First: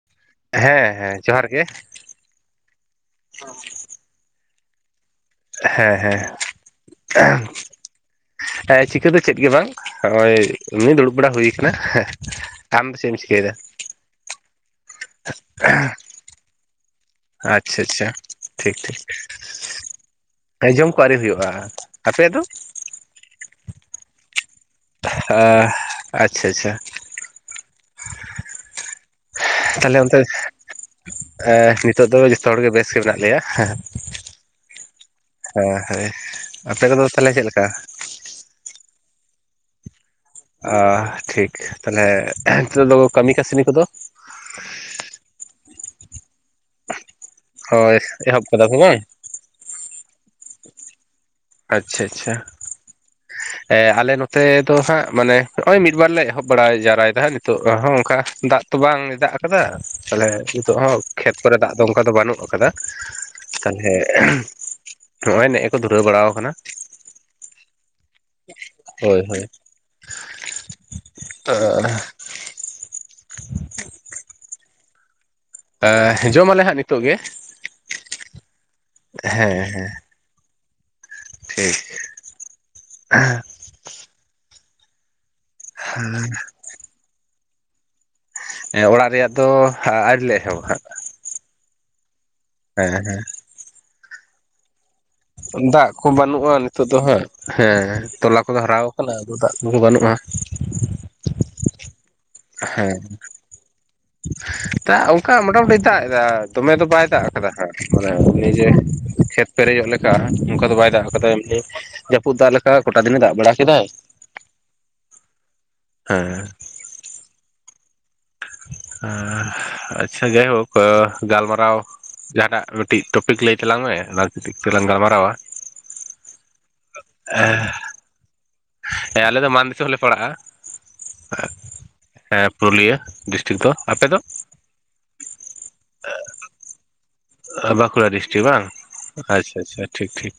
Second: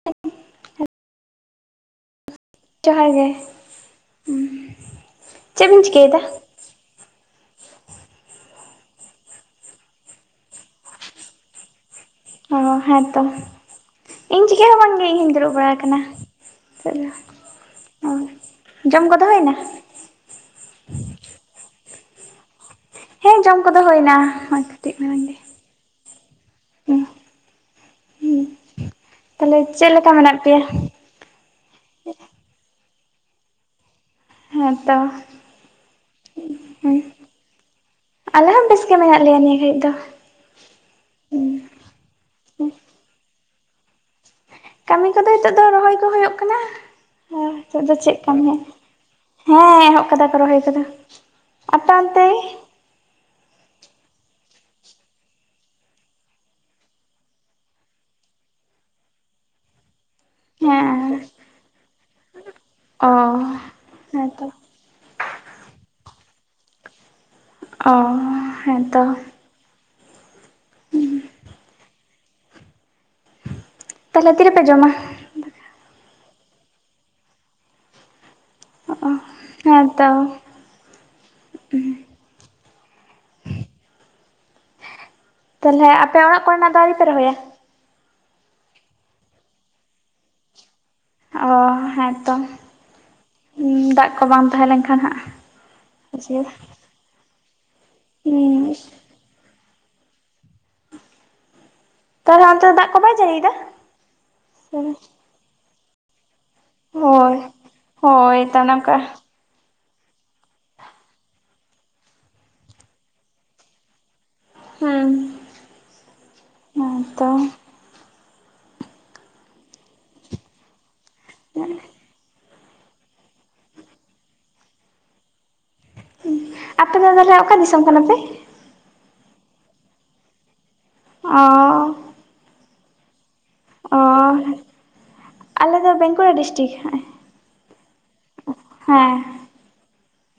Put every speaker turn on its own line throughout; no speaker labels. [inaudible]
ᱦᱮᱸ ᱦᱮᱸ ᱡᱚᱦᱟᱨ ᱜᱮ᱾
ᱡᱚᱦᱟᱨ ᱜᱮ᱾ ᱪᱮᱫ ᱵᱤᱱ
ᱦᱮᱸ,
ᱪᱤᱠᱟᱹᱭᱮᱫᱟ?
ᱦᱮᱸ [unintelligible] ᱦᱮᱸ ᱪᱤᱠᱟᱹ ᱫᱚ ᱪᱮᱫ ᱜᱮ ᱵᱟᱝ ᱱᱚᱜᱼᱚᱭ ᱩᱱᱤ ᱫᱩᱲᱩᱵ ᱵᱟᱲᱟ ᱦᱩᱭ ᱠᱟᱱᱟ ᱦᱮ᱾
ᱚ ᱦᱮᱸᱛᱚ ᱤᱧ ᱪᱤᱠᱟᱹ ᱦᱚᱸ ᱵᱟᱝ ᱜᱮ ᱤᱧ ᱦᱚᱧ ᱫᱩᱲᱩᱵ ᱵᱟᱲᱟ ᱠᱟᱱᱟ᱾ [unintelligible]
ᱟᱪᱪᱷᱟ, ᱟᱪᱪᱷᱟ ᱴᱷᱤᱠ, ᱴᱷᱤᱠ᱾
ᱦᱩᱭᱱᱟ?
ᱟᱸᱡᱚᱢ ᱠᱚ ᱟᱹᱨᱤ ᱦᱩᱭᱩᱜᱼᱟ ᱟᱯᱮ ᱫᱚ?
ᱦᱮᱸ ᱡᱚᱢ ᱠᱚᱫᱚ ᱦᱩᱭᱱᱟ᱾ ᱠᱟᱹᱴᱤᱡ
ᱚ
ᱢᱟᱲᱟᱝ ᱜᱮ
ᱟᱪᱪᱷᱟ, ᱟᱪᱪᱷᱟ᱾
ᱦᱩᱸ ᱛᱟᱦᱞᱮ ᱪᱮᱫ
ᱛᱟᱦᱚᱞᱮ
ᱞᱮᱠᱟ
ᱚᱱᱛᱮ
ᱢᱮᱱᱟᱜ ᱯᱮᱭᱟ?
ᱱᱤᱛᱚᱜ ᱫᱚ ᱡᱚᱛᱚ ᱦᱚᱲᱜᱮ ᱵᱮᱥ ᱜᱮ ᱢᱮᱱᱟᱜ ᱞᱮᱭᱟ ᱦᱮᱸ᱾
ᱦᱮᱸᱛᱚ
ᱦᱳᱭ ᱦᱳᱭ ᱟᱯᱮ
ᱦᱩᱸ
ᱠᱚᱫᱚ ᱛᱟᱦᱚᱞᱮ ᱪᱮᱫ ᱞᱮᱠᱟ?
ᱟᱞᱮ ᱦᱚᱸ ᱵᱮᱥ ᱜᱮ ᱢᱮᱱᱟᱜ ᱜᱮ ᱞᱮᱭᱟ ᱱᱤᱭᱟᱹ ᱜᱷᱟᱹᱲᱤᱡ ᱫᱚ᱾
ᱟ ᱴᱷᱤᱠ ᱛᱟᱞᱦᱮ ᱱᱤᱛᱚᱜ ᱫᱚ ᱠᱟᱹᱢᱤ ᱠᱟᱹᱥᱱᱤ ᱠᱚᱫᱚ?
ᱠᱟᱹᱢᱤ ᱠᱚᱫᱚ ᱱᱤᱛᱚᱜ ᱫᱚ ᱨᱚᱦᱚᱭ ᱠᱚ ᱦᱩᱭᱩᱜ ᱠᱟᱱᱟ᱾ ᱟᱨ ᱱᱤᱛᱚᱜ ᱫᱚ
ᱦᱳᱭ
ᱪᱮᱫ ᱠᱟᱢᱤ
ᱮᱦᱚᱵ
ᱢᱮ
ᱠᱟᱫᱟ ᱯᱮ ᱵᱟᱝ
ᱦᱮᱸ ᱮᱦᱚᱵ ᱠᱟᱫᱟ ᱠᱚ ᱨᱚᱦᱚᱭ ᱠᱚᱫᱚ᱾ ᱟᱯᱮ
ᱟᱪᱪᱷᱟ,
ᱚᱱᱛᱮ?
ᱟᱪᱪᱷᱟ᱾ ᱟᱞᱮ ᱱᱚᱛᱮ ᱫᱚ ᱦᱟᱸᱜ ᱢᱟᱱᱮ ᱦᱚᱸᱜᱼᱚᱭ ᱢᱤᱫ ᱵᱟᱨ ᱞᱮ ᱮᱦᱚᱵ ᱵᱟᱲᱟ ᱡᱟᱣᱨᱟᱭᱫᱟ ᱦᱟᱸᱜ ᱱᱤᱛᱳᱜ ᱦᱚᱸ ᱚᱱᱠᱟ ᱫᱟᱜ ᱛᱚ ᱵᱟᱝ ᱫᱟᱜ ᱠᱟᱫᱟ ᱛᱟᱦᱚᱞᱮ ᱱᱤᱛᱚᱜ ᱦᱚᱸ
ᱦᱮᱸ
ᱠᱷᱮᱛ ᱠᱚᱨᱮ ᱫᱟᱜ ᱫᱚ ᱚᱱᱠᱟ ᱫᱚ ᱵᱟᱹᱱᱩᱜ ᱠᱟᱫᱟ
ᱚ
ᱛᱟᱞᱦᱮ
ᱦᱮᱸᱛᱚ
ᱱᱚᱜ ᱚᱭ ᱱᱮᱜ-ᱮ ᱠᱚ ᱫᱷᱩᱨᱟᱹᱣ ᱵᱟᱲᱟ
ᱚ ᱦᱮᱸᱛᱚ᱾
[unintelligible]
ᱛᱟᱦᱚᱞᱮ ᱛᱤ ᱨᱮᱯᱮ ᱡᱚᱢᱟ?
ᱡᱚᱢᱟᱞᱮ ᱦᱟᱸᱜ ᱱᱤᱛᱳᱜ ᱜᱮ
ᱚ
ᱦᱮᱸ, ᱦᱮᱸ᱾
ᱦᱮᱸᱛᱚ
ᱴᱷᱤᱠ᱾
ᱛᱟᱦᱞᱮ ᱟᱯᱮ ᱚᱲᱟᱜ ᱠᱚᱨᱮᱱᱟᱜ ᱫᱚ ᱟᱣᱨᱤ ᱯᱮ ᱨᱚᱦᱚᱭᱟ?
ᱚᱲᱟᱜ ᱨᱮᱭᱟᱜ ᱫᱚ ᱟᱣᱨᱤ ᱞᱮ ᱮᱦᱚᱵᱟ ᱦᱟᱜ᱾
ᱚ ᱦᱮᱸᱛᱚ᱾
ᱦᱮᱸ, ᱦᱮᱸ᱾
ᱦᱩᱸ ᱫᱟᱜ ᱠᱚ ᱵᱟᱝ ᱛᱟᱦᱮᱸ ᱞᱮᱱ ᱠᱷᱟᱱ ᱦᱟᱸᱜ
ᱫᱟᱜ ᱠᱚ ᱵᱟᱹᱱᱩᱜᱼᱟ
ᱚᱥᱩᱵᱤᱫᱟ
ᱱᱤᱛᱚᱜ ᱫᱚ ᱦᱟᱸᱜ ᱦᱮᱸ ᱛᱚᱞᱟ ᱠᱚᱫᱚ
ᱦᱩᱸ
ᱦᱟᱨᱟᱣ ᱠᱟᱱᱟ ᱟᱫᱚ ᱫᱟᱜ [unintelligible] ᱵᱟᱹᱱᱩᱜᱼᱟ᱾
ᱛᱟᱦᱚᱞᱮ ᱚᱱᱛᱮ ᱫᱟᱜ ᱠᱚ
ᱦᱮᱸ
ᱵᱟᱭ ᱡᱟᱲᱤᱭ ᱫᱟ?
ᱫᱟᱜ ᱚᱱᱠᱟ ᱢᱚᱴᱟᱢᱩᱴᱤ ᱫᱟᱜ ᱮᱫᱟ᱾ ᱫᱚᱢᱮ ᱫᱚ ᱵᱟᱭ ᱫᱟᱜ
ᱦᱳᱭ
ᱠᱟᱫᱟ ᱦᱟᱸᱜ ᱢᱟᱱᱮ
ᱦᱳᱭ ᱛᱚ
ᱱᱤᱡᱮ
ᱚᱱᱮ ᱚᱱᱠᱟ
ᱠᱷᱮᱛ ᱯᱮᱨᱮᱡᱚᱜ ᱞᱮᱠᱟ ᱚᱱᱠᱟ ᱫᱚ ᱵᱟᱭ ᱫᱟᱜ ᱠᱟᱫᱟ ᱮᱢᱱᱤ ᱡᱟᱹᱯᱩᱫ ᱫᱟᱜ ᱞᱮᱠᱟ ᱠᱚᱴᱟ ᱫᱤᱱᱮ ᱫᱟᱜ ᱵᱟᱲᱟ ᱠᱮᱫᱟᱭ᱾
ᱦᱮᱸ
ᱦᱮᱸ
ᱦᱮᱸ ᱛᱚ
ᱟᱦ ᱟᱪᱪᱷᱟ ᱜᱮᱭᱦᱳᱠᱳ ᱜᱟᱞᱢᱟᱨᱟᱣ ᱡᱟᱦᱟ ᱴᱟᱜ ᱢᱤᱴᱤᱡ ᱴᱚᱯᱤᱠ ᱞᱟᱹᱭ ᱛᱟᱞᱟᱝ ᱢᱮ ᱚᱱᱟ ᱴᱤᱡ ᱛᱮᱞᱟᱝ ᱜᱟᱞᱢᱟᱨᱟᱣᱟ᱾
ᱟᱯᱮ ᱫᱚ ᱛᱚᱞᱦᱮ ᱚᱠᱟ ᱫᱤᱥᱚᱢ ᱠᱟᱱᱟ ᱯᱮ?
ᱦᱮᱸ ᱟᱞᱮ ᱫᱚ ᱢᱟᱱ ᱫᱤᱥᱚᱢ ᱞᱮ ᱯᱟᱲᱟᱜᱼᱟ,
ᱚ
ᱦᱮᱸ ᱯᱩᱨᱩᱞᱤᱭᱟᱹ᱾ ᱰᱤᱥᱴᱤᱠ ᱫᱚ,
ᱚ
ᱟᱯᱮ ᱫᱚ?
ᱟᱞᱮ ᱫᱚ ᱵᱮᱸᱠᱩᱲᱟ ᱰᱤᱥᱴᱤᱠ, ᱦᱮ᱾
ᱵᱟᱸᱠᱩᱲᱟ ᱰᱤᱥᱴᱤᱠ ᱵᱟᱝ ᱟᱪᱪᱷᱟ ᱟᱪᱪᱷᱟ ᱴᱷᱤᱠ ᱴᱷᱤᱠ᱾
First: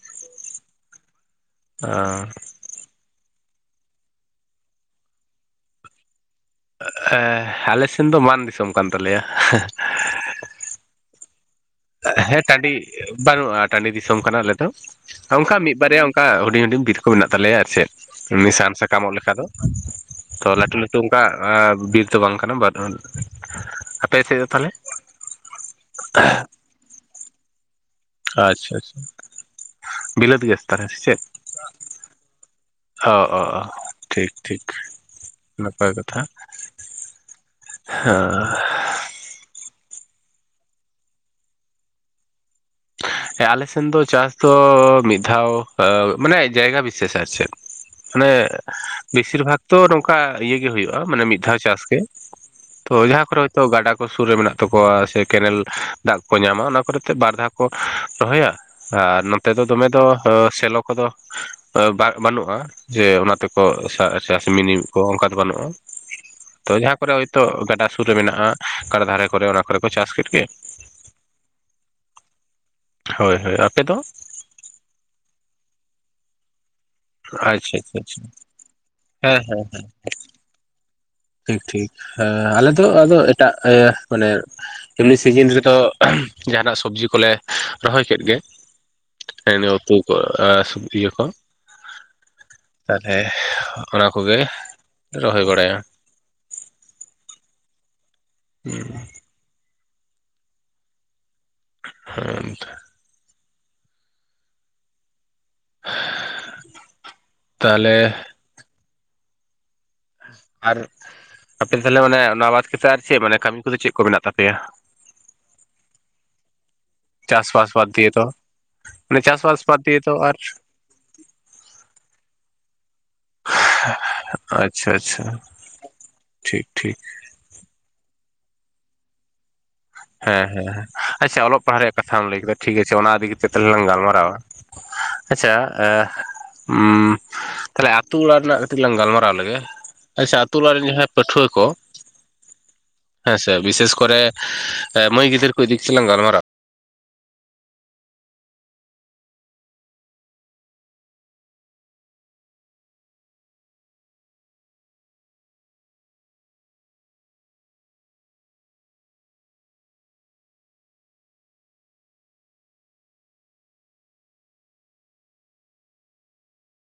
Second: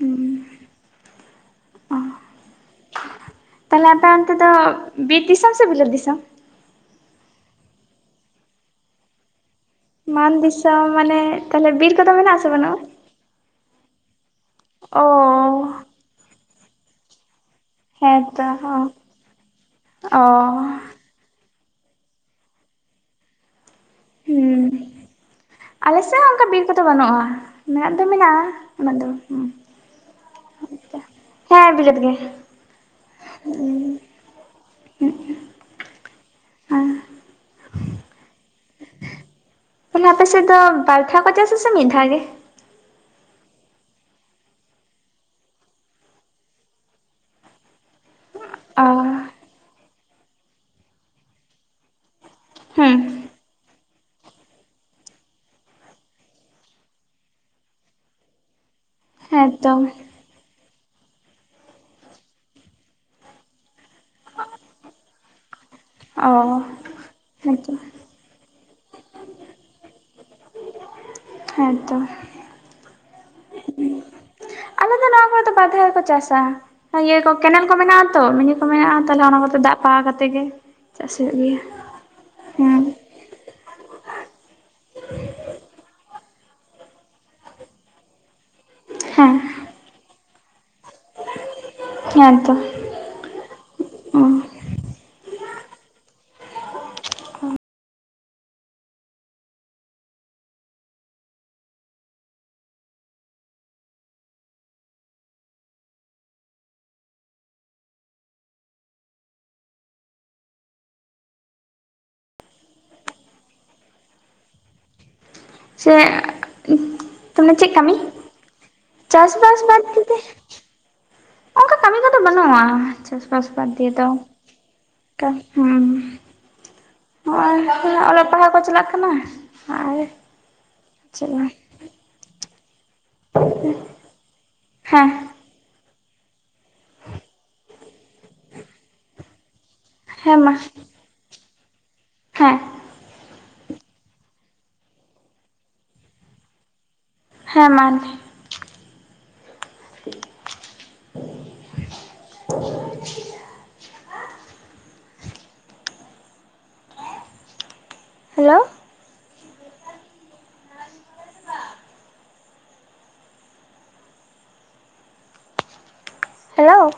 ᱟᱸ
ᱛᱟᱦᱚᱞᱮ ᱟᱯᱮ ᱚᱱᱛᱮ ᱫᱚ ᱵᱤᱨ ᱫᱤᱥᱚᱢ ᱥᱮ ᱵᱤᱞᱟᱹᱛ ᱫᱤᱥᱚᱢ?
ᱮᱸ ᱟᱞᱮ ᱥᱮᱱ ᱫᱚ ᱵᱟᱱ ᱫᱤᱥᱚᱢ ᱠᱟᱱ ᱛᱟᱞᱮᱭᱟ᱾
ᱢᱟᱱ ᱫᱤᱥᱚᱢ ᱢᱟᱱᱮ? ᱛᱟᱦᱚᱞᱮ ᱵᱤᱨ ᱠᱚᱫᱚ ᱢᱮᱱᱟᱜ
ᱦᱮᱸ
ᱟᱥᱮ
ᱴᱟᱺᱰᱤ
ᱵᱟᱹᱱᱩᱜᱼᱟ?
ᱵᱟᱹᱱᱩᱜᱼᱟ᱾ ᱴᱟᱺᱰᱤ ᱫᱤᱥᱚᱢ ᱠᱟᱱᱟ ᱟᱞᱮ ᱫᱚ, ᱚᱝᱠᱟ
ᱚ
ᱢᱤᱜ ᱵᱟᱨᱭᱟ ᱚᱝᱠᱟ ᱦᱩᱰᱤᱧ ᱦᱩᱰᱤᱧ ᱵᱤᱨ ᱠᱚ ᱢᱮᱱᱟᱜ ᱛᱟᱞᱮᱭᱟ ᱟᱨ ᱪᱮᱫ᱾
ᱦᱮᱸᱛᱚ
ᱢᱮ ᱥᱟᱱ ᱥᱟᱠᱟᱢᱚᱜ ᱞᱮᱠᱷᱟ ᱫᱚ,
ᱚ
ᱛᱚ ᱞᱟᱹᱴᱩ ᱞᱟᱹᱴᱩ ᱠᱟᱜᱼᱟ ᱵᱤᱨ ᱫᱚ ᱵᱟᱝ ᱠᱟᱱᱟ [unintelligible]
ᱦᱩᱸ
ᱛᱟᱦᱚᱞᱮ?
ᱟᱞᱮᱥᱮᱜ ᱦᱚᱸ ᱚᱝᱠᱟ ᱵᱤᱨ ᱠᱚᱫᱚ ᱵᱟᱹᱱᱩᱜᱼᱟ᱾ ᱢᱮᱱᱟᱜ ᱫᱚ ᱢᱮᱱᱟᱜᱼᱟ
ᱟᱪᱪᱷᱟ
ᱩᱱᱟᱜ
ᱟᱪᱪᱷᱟ
ᱫᱚ ᱵᱟᱝ᱾
ᱵᱤᱞᱟᱹᱛ ᱜᱮᱭᱟ ᱥᱮ ᱛᱟᱦᱞᱮ ᱥᱮ ᱪᱮᱫ?
ᱦᱮᱸ ᱵᱤᱞᱟᱹᱛ ᱜᱮ
ᱚ ᱚ ᱚ ᱴᱷᱤᱠ ᱴᱷᱤᱠ ᱱᱟᱯᱟᱭ ᱠᱟᱛᱷᱟ᱾
ᱦᱮᱸ
ᱦᱚᱸ
ᱛᱟᱞᱮ ᱟᱯᱮ ᱥᱮᱜ ᱫᱚ ᱵᱟᱨ ᱫᱷᱟᱣ ᱠᱚ ᱪᱟᱥᱼᱟ ᱥᱮ ᱢᱤᱫ ᱫᱷᱟᱣ ᱜᱮ?
ᱦᱮ ᱟᱞᱮ ᱥᱮᱱ ᱫᱚ ᱪᱟᱥ ᱫᱚᱻ ᱢᱤᱫ ᱫᱷᱟᱣ ᱟᱸ ᱢᱟᱱᱮ ᱡᱟᱭᱜᱟ ᱵᱤᱥᱮᱥ ᱟᱨ ᱪᱮᱫ᱾
[unintelligible]
ᱢᱟᱱᱮ
ᱚ
ᱵᱤᱥᱤᱨ ᱵᱷᱟᱜ ᱛᱚ ᱱᱚᱝᱠᱟ ᱤᱭᱟᱹ ᱜᱮ ᱦᱩᱭᱩᱜᱼᱟ ᱢᱟᱱᱮ ᱢᱤᱫ ᱫᱷᱟᱣ ᱪᱟᱥ ᱜᱮ᱾ ᱛᱚ
ᱦᱩᱸ
ᱡᱟᱸᱦᱟ ᱠᱚᱨᱮ ᱦᱚᱭᱛᱚ ᱜᱟᱰᱟ ᱠᱚ ᱥᱩᱨ ᱨᱮ ᱢᱮᱱᱟᱜ ᱛᱟᱠᱚᱣᱟ ᱥᱮ ᱠᱮᱱᱮᱞ ᱫᱟᱜ ᱠᱚ ᱧᱟᱢᱟ ᱚᱱᱟ ᱠᱚᱨᱮᱛᱮ ᱵᱟᱨ ᱫᱷᱟᱣ᱾ ᱠᱚ ᱨᱚᱦᱚᱭᱟ, ᱟᱨ ᱱᱚᱸᱛᱮ ᱫᱚ
ᱦᱮᱸᱛᱚ
ᱫᱚᱢᱮ ᱫᱚ ᱮᱸ ᱥᱮᱞᱚ ᱠᱚᱫᱚ ᱵᱟ ᱵᱟᱹᱱᱩᱜᱼᱟ ᱡᱮ ᱚᱱᱟᱛᱮᱠᱚ ᱥᱟ ᱪᱟᱥ ᱢᱤᱱᱤ ᱠᱚ ᱚᱱᱠᱟ ᱫᱚ ᱵᱟᱹᱱᱩᱜᱼᱟ᱾
ᱚ
ᱛᱚ ᱡᱟᱦᱟᱸ ᱠᱚᱨᱮ ᱦᱚᱭᱛᱚ
ᱦᱮᱸᱛᱚ
ᱜᱟᱰᱟ ᱥᱩᱨ ᱨᱮ ᱢᱮᱱᱟᱜᱼᱟ ᱠᱟᱨᱟ ᱫᱷᱟᱨᱮ ᱠᱚᱨᱮ ᱚᱱᱟ ᱠᱚᱨᱮ ᱠᱚ ᱪᱟᱥ ᱠᱮᱰ ᱜᱮ᱾
ᱦᱮᱸᱛᱚ
ᱦᱳᱭ ᱦᱳᱭ ᱟᱯᱮ ᱫᱚ?
ᱟᱞᱮ ᱫᱚ ᱱᱚᱣᱟ ᱠᱚᱨᱮ ᱫᱚ [unintelligible] ᱫᱷᱟᱣ ᱠᱚ ᱪᱟᱥᱟ᱾ ᱤᱭᱟᱹ ᱠᱚ ᱠᱮᱱᱮᱞ ᱠᱚ
ᱟᱪᱪᱷᱟ ᱟᱪᱪᱷᱟ
ᱢᱮᱱᱟᱜᱼᱟ
ᱟᱪᱪᱷᱟ
ᱛᱚ ᱢᱤᱱᱤ ᱠᱚ ᱢᱮᱱᱟᱜᱼᱟ, ᱛᱟᱦᱚᱞᱮ ᱚᱱᱟ
ᱦᱮᱸ
ᱠᱚᱛᱮ
ᱦᱮᱸ
ᱫᱟᱜ ᱯᱟᱣᱟ ᱠᱟᱛᱮ ᱜᱮ᱾ ᱪᱟᱥ ᱦᱩᱭᱩᱜ ᱜᱮᱭᱟ
ᱴᱷᱤᱠ ᱴᱷᱤᱠ ᱮ
ᱦᱩᱸ
ᱟᱞᱮ
ᱦᱮᱸ
ᱫᱚ ᱟᱫᱚ ᱮᱴᱟᱜ ᱮ ᱢᱟᱱᱮ ᱮᱢᱱᱤ ᱥᱤᱡᱤᱱ ᱨᱮᱫᱚ ᱡᱟᱦᱟᱱᱟᱜ ᱥᱚᱵᱡᱤ ᱠᱚᱞᱮ ᱨᱚᱦᱚᱭ ᱠᱮᱫ ᱜᱮ᱾
ᱦᱮᱸ
ᱦᱮᱸᱱᱮ ᱩᱛᱩ ᱠᱚ ᱟ ᱥᱚᱵᱡᱤ ᱠᱚ᱾
ᱦᱮᱸ ᱛᱚ
ᱛᱟᱦᱚᱞᱮ ᱚᱱᱟ ᱠᱚᱜᱮ ᱨᱚᱦᱚᱭ ᱵᱟᱲᱟᱭᱟ᱾ [inaudible] ᱦᱮᱸᱛᱚ ᱛᱟᱦᱚᱞᱮ ᱟᱨ ᱟᱯᱮ ᱛᱟᱦᱚᱞᱮ ᱚᱱᱮ ᱱᱚᱣᱟ ᱵᱟᱫ ᱠᱟᱛᱮ ᱟᱨ ᱪᱮᱜ ᱢᱟᱱᱮ ᱠᱟᱹᱢᱤ ᱠᱚᱫᱚ ᱪᱮᱜ ᱠᱚ ᱢᱮᱱᱟᱜ ᱛᱟᱯᱮᱭᱟ?
ᱥᱮᱜ ᱢᱟᱱᱮ
ᱪᱟᱥᱵᱟᱥ
ᱪᱮᱜ
ᱵᱟᱫ
ᱠᱟᱹᱢᱤ?
ᱫᱤᱭᱮ ᱫᱚ ᱢᱟᱱᱮ
ᱪᱟᱥᱵᱟᱥ ᱵᱟᱫ
ᱫᱤᱭᱮ ᱫᱚ
ᱠᱟᱛᱮ
ᱟᱨ
ᱚᱱᱠᱟ ᱠᱟᱹᱢᱤ ᱠᱚᱫᱚ ᱵᱟᱹᱱᱩᱜᱼᱟ, ᱪᱟᱥᱵᱟᱥ ᱵᱟᱫᱽ ᱫᱤᱭᱮ ᱫᱚ,
ᱟᱪᱪᱷᱟ ᱟᱪᱪᱷᱟ
ᱦᱩᱸ
ᱴᱷᱤᱠ ᱴᱷᱤᱠ,
ᱦᱚᱜᱼᱚᱭ ᱱᱟᱥᱮᱱᱟᱜ ᱚᱞᱚᱜ ᱯᱟᱲᱦᱟᱣ ᱠᱚ ᱪᱟᱞᱟᱜ ᱠᱟᱱᱟ, ᱟᱨ
ᱦᱮᱸ ᱦᱮᱸ ᱦᱮᱸ,
ᱪᱮᱫ
ᱟᱪᱪᱷᱟ ᱚᱞᱚᱜ ᱯᱟᱲᱦᱟᱜ ᱨᱮᱭᱟᱜ ᱠᱟᱛᱷᱟᱢ ᱞᱮᱭ ᱠᱮᱫᱟ ᱴᱷᱤᱠ ᱟᱪᱷᱮ ᱚᱱᱟ ᱤᱫᱤ ᱠᱟᱛᱮᱜ ᱛᱟᱦᱚᱞᱮ ᱞᱟᱝ ᱜᱟᱞᱢᱟᱨᱟᱣᱟ,
ᱦᱮᱸ
ᱟᱪᱪᱷᱟ [unintelligible] ᱛᱟᱦᱚᱞᱮ ᱟᱛᱩ ᱚᱲᱟᱜ ᱱᱟᱜ ᱠᱟᱹᱴᱤᱡ ᱞᱟᱝ ᱜᱟᱞᱢᱟᱨᱟᱣ ᱞᱮᱜᱮ, ᱟᱪᱪᱷᱟ
ᱦᱮᱸ ᱢᱟ
ᱟᱛᱩ ᱚᱲᱟᱜ ᱨᱮᱱ ᱡᱟᱦᱟᱸᱭ ᱯᱟᱹᱴᱷᱩᱣᱟᱹ ᱠᱚ,
ᱦᱮᱸ, [inaudible]
ᱟᱪᱪᱷᱟ, ᱵᱤᱥᱮᱥ ᱠᱚᱨᱮ ᱢᱟᱹᱭ ᱜᱤᱫᱽᱨᱟᱹ ᱠᱚ ᱤᱫᱤ ᱠᱟᱛᱮᱜ ᱞᱟᱝ ᱜᱟᱞᱢᱟᱨᱟᱣ,
ᱦᱮᱸ, ᱢᱟᱨ ᱦᱮᱞᱳ? ᱦᱮᱞᱳ?